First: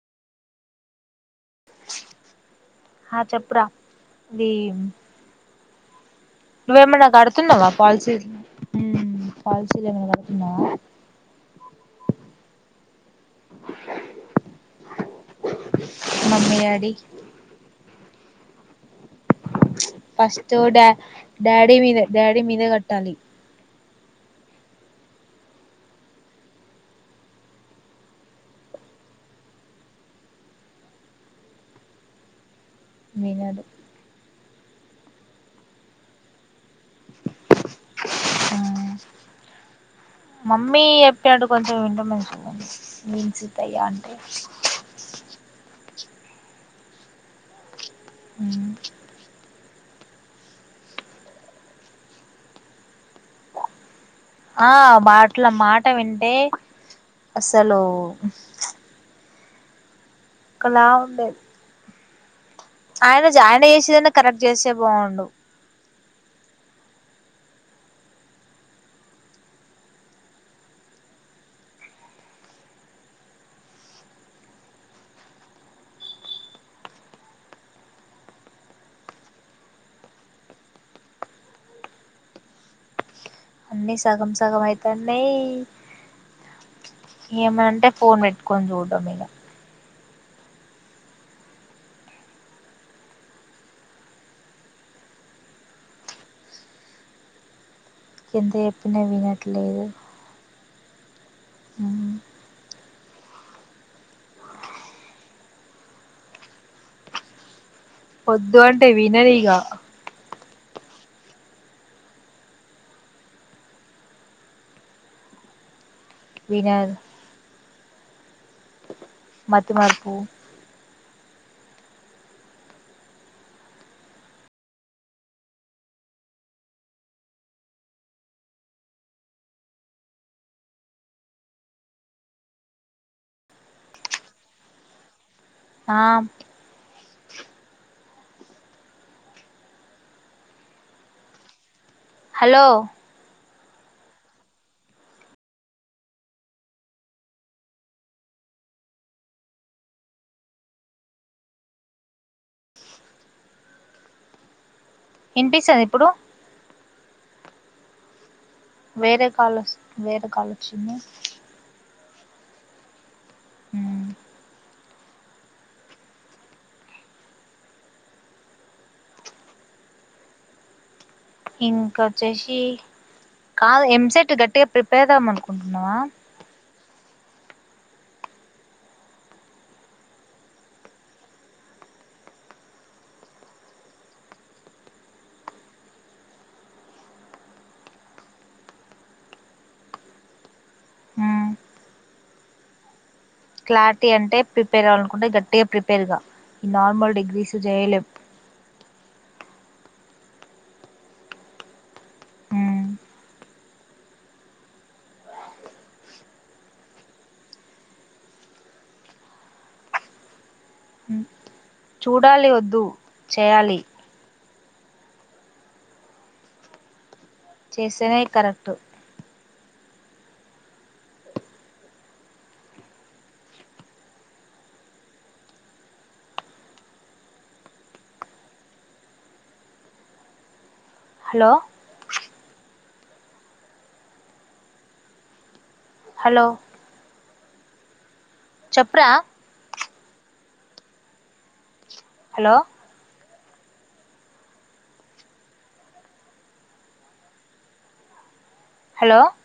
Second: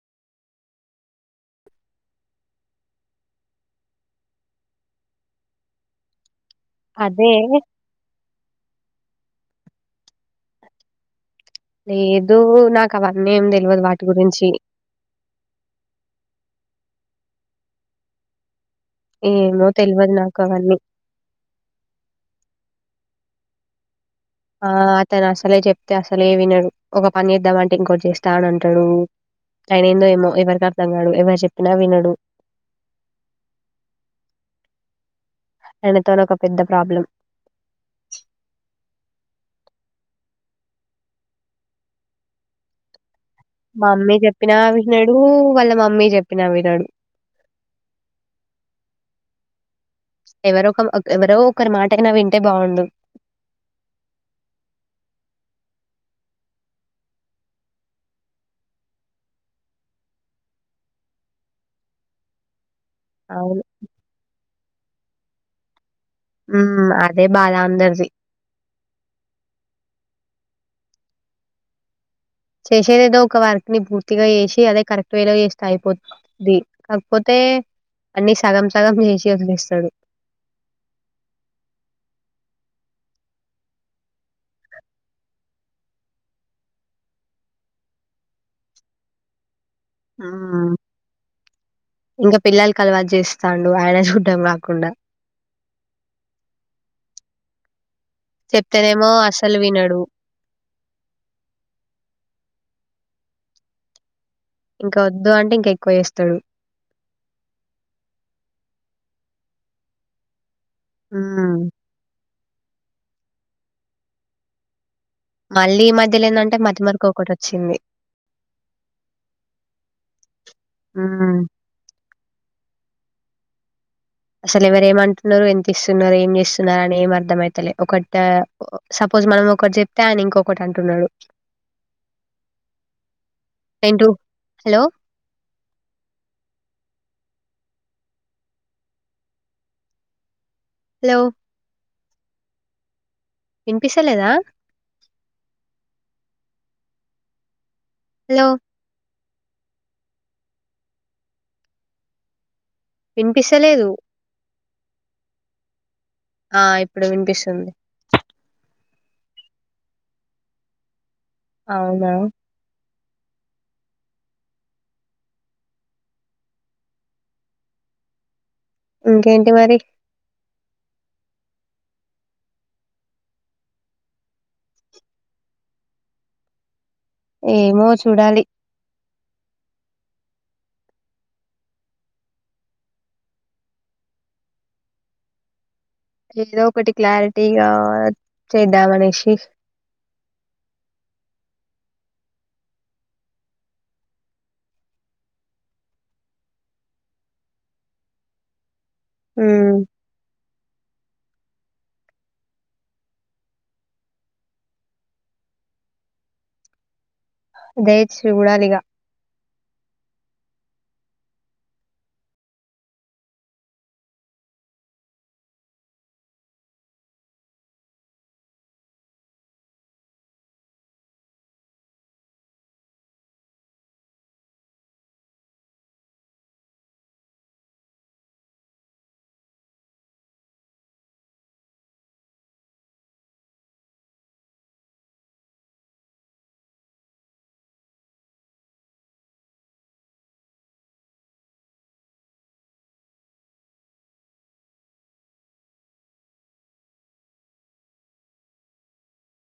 ఆ చెప్పురా ఇది నువ్వేమైన్నా నా అదే కడుతున్నావా పాలసీ పాలసీలు ఏమైనా కడుతున్నావా, లేదు నాకు అవన్నీ ఏం తెలియదు వాటి గురించి, మమ్మీ ఏమో తెల్వదు నాకు ఫస్ట్ అవన్నీ. డాడీ మీద డాడీ మీదే కట్టాలి. ఆ అతను అసలే చెప్తే అసలే వినడు ఒక పని చేద్దామంటే ఇంకొచ్చ చేస్తా అని అంటాడు. ఆయన ఏందో ఏమో ఎవరికి అ తంగాడు ఎవరు చెప్పినా వినడు, వినరు ఆయనతోని ఒక పెద్ద ప్రాబ్లం మమ్మీ ఎప్పినట్టు కొంచెం వింటె మంచిగుండు మమ్మి చెప్పినా వినడూ వాళ్ళ మమ్మి చెప్పినా వినడు ఊ ఎవరోక ఒక ఎవరో ఒకరి మాటైనా వింటే బాగుండు ఆ మాట్ల మాట వింటే అసలూ ఒకలా ఉండేది ఆయన జ అవును ఆయన చేసేదన్న కరెక్ట్ చేస్తే బావుండు ఉమ్ అదే బాద అందరిది చేసేదదో ఒక వర్క్ ని పూర్తిగా చేసి అదే కరెక్ట్ వేలో చేస్తే అయిపోతుంది కాక్ పోతే తే అన్నీ సగం సగం చేసే వదిలేస్తడు అన్నీ సగం సగం అయితన్నయ్ ఏమంటే ఫోన్ పెట్టుకొని చూడ్డం ఇగ ఊ ఇంక పిల్లల్కలవాటు చేస్తాడు ఆయన చూడ్డం కాకుండా ఎంత చెప్పినా చెప్తెనేమో అస్సలు వినట్లేదు వినడు అ ఇంక వద్దు అంటె ఇంక ఎక్కువ చేస్తడు ఒద్దు అంటే వినదిగా ఊ మళ్ళీ ఈ మధ్యలేందంటే మతి వినర్ మరకొకటొచ్చింది మతిమర్పు అసలెవరేమంటున్నరు ఎంతిస్తున్నరు ఏం చేస్తున్నరని ఏం అర్థమైతలే ఒకటా ఒ సపో రోజు మనం ఒకటి చెప్తే ఆయన ఇంకొకటి అంటున్నడు ఏంటూ హలో హా హలో హలో ఇనిపిస్తలేదా హలో ఇనిపిస్తలేదు ఇనిపిస్తదిప్పుడు ఆ ఇప్పుడు వినిపిస్తుంది వేరే కాలొస్ వేరే కాలొచ్చింది అవునా ఊ ఇంకేంటి మరి ఇంక ఒచ్చేషీ కాదు ఎం సెట్ గట్టిగ ప్రిపేర్ అవుమనుకుంటున్నావా ఏమో చూడాలి ఏదో ఒకటి క్లారిటీగా చేద్దాం అనేషి మ్మ్ క్లారిటీ అంటే ప్రిపేర్ అవ్వలనుకుంటే గట్టిగ ప్రిపేర్గా ఈ నార్మల్ డిగ్రీస్ జేయలేం ఉమ్ మ్మ్ వే చూడాలిగ చూడాలి ఒద్దు చేయాలి చేస్తేనే కరెక్టు హలో హలో చెప్ రా హలో హలో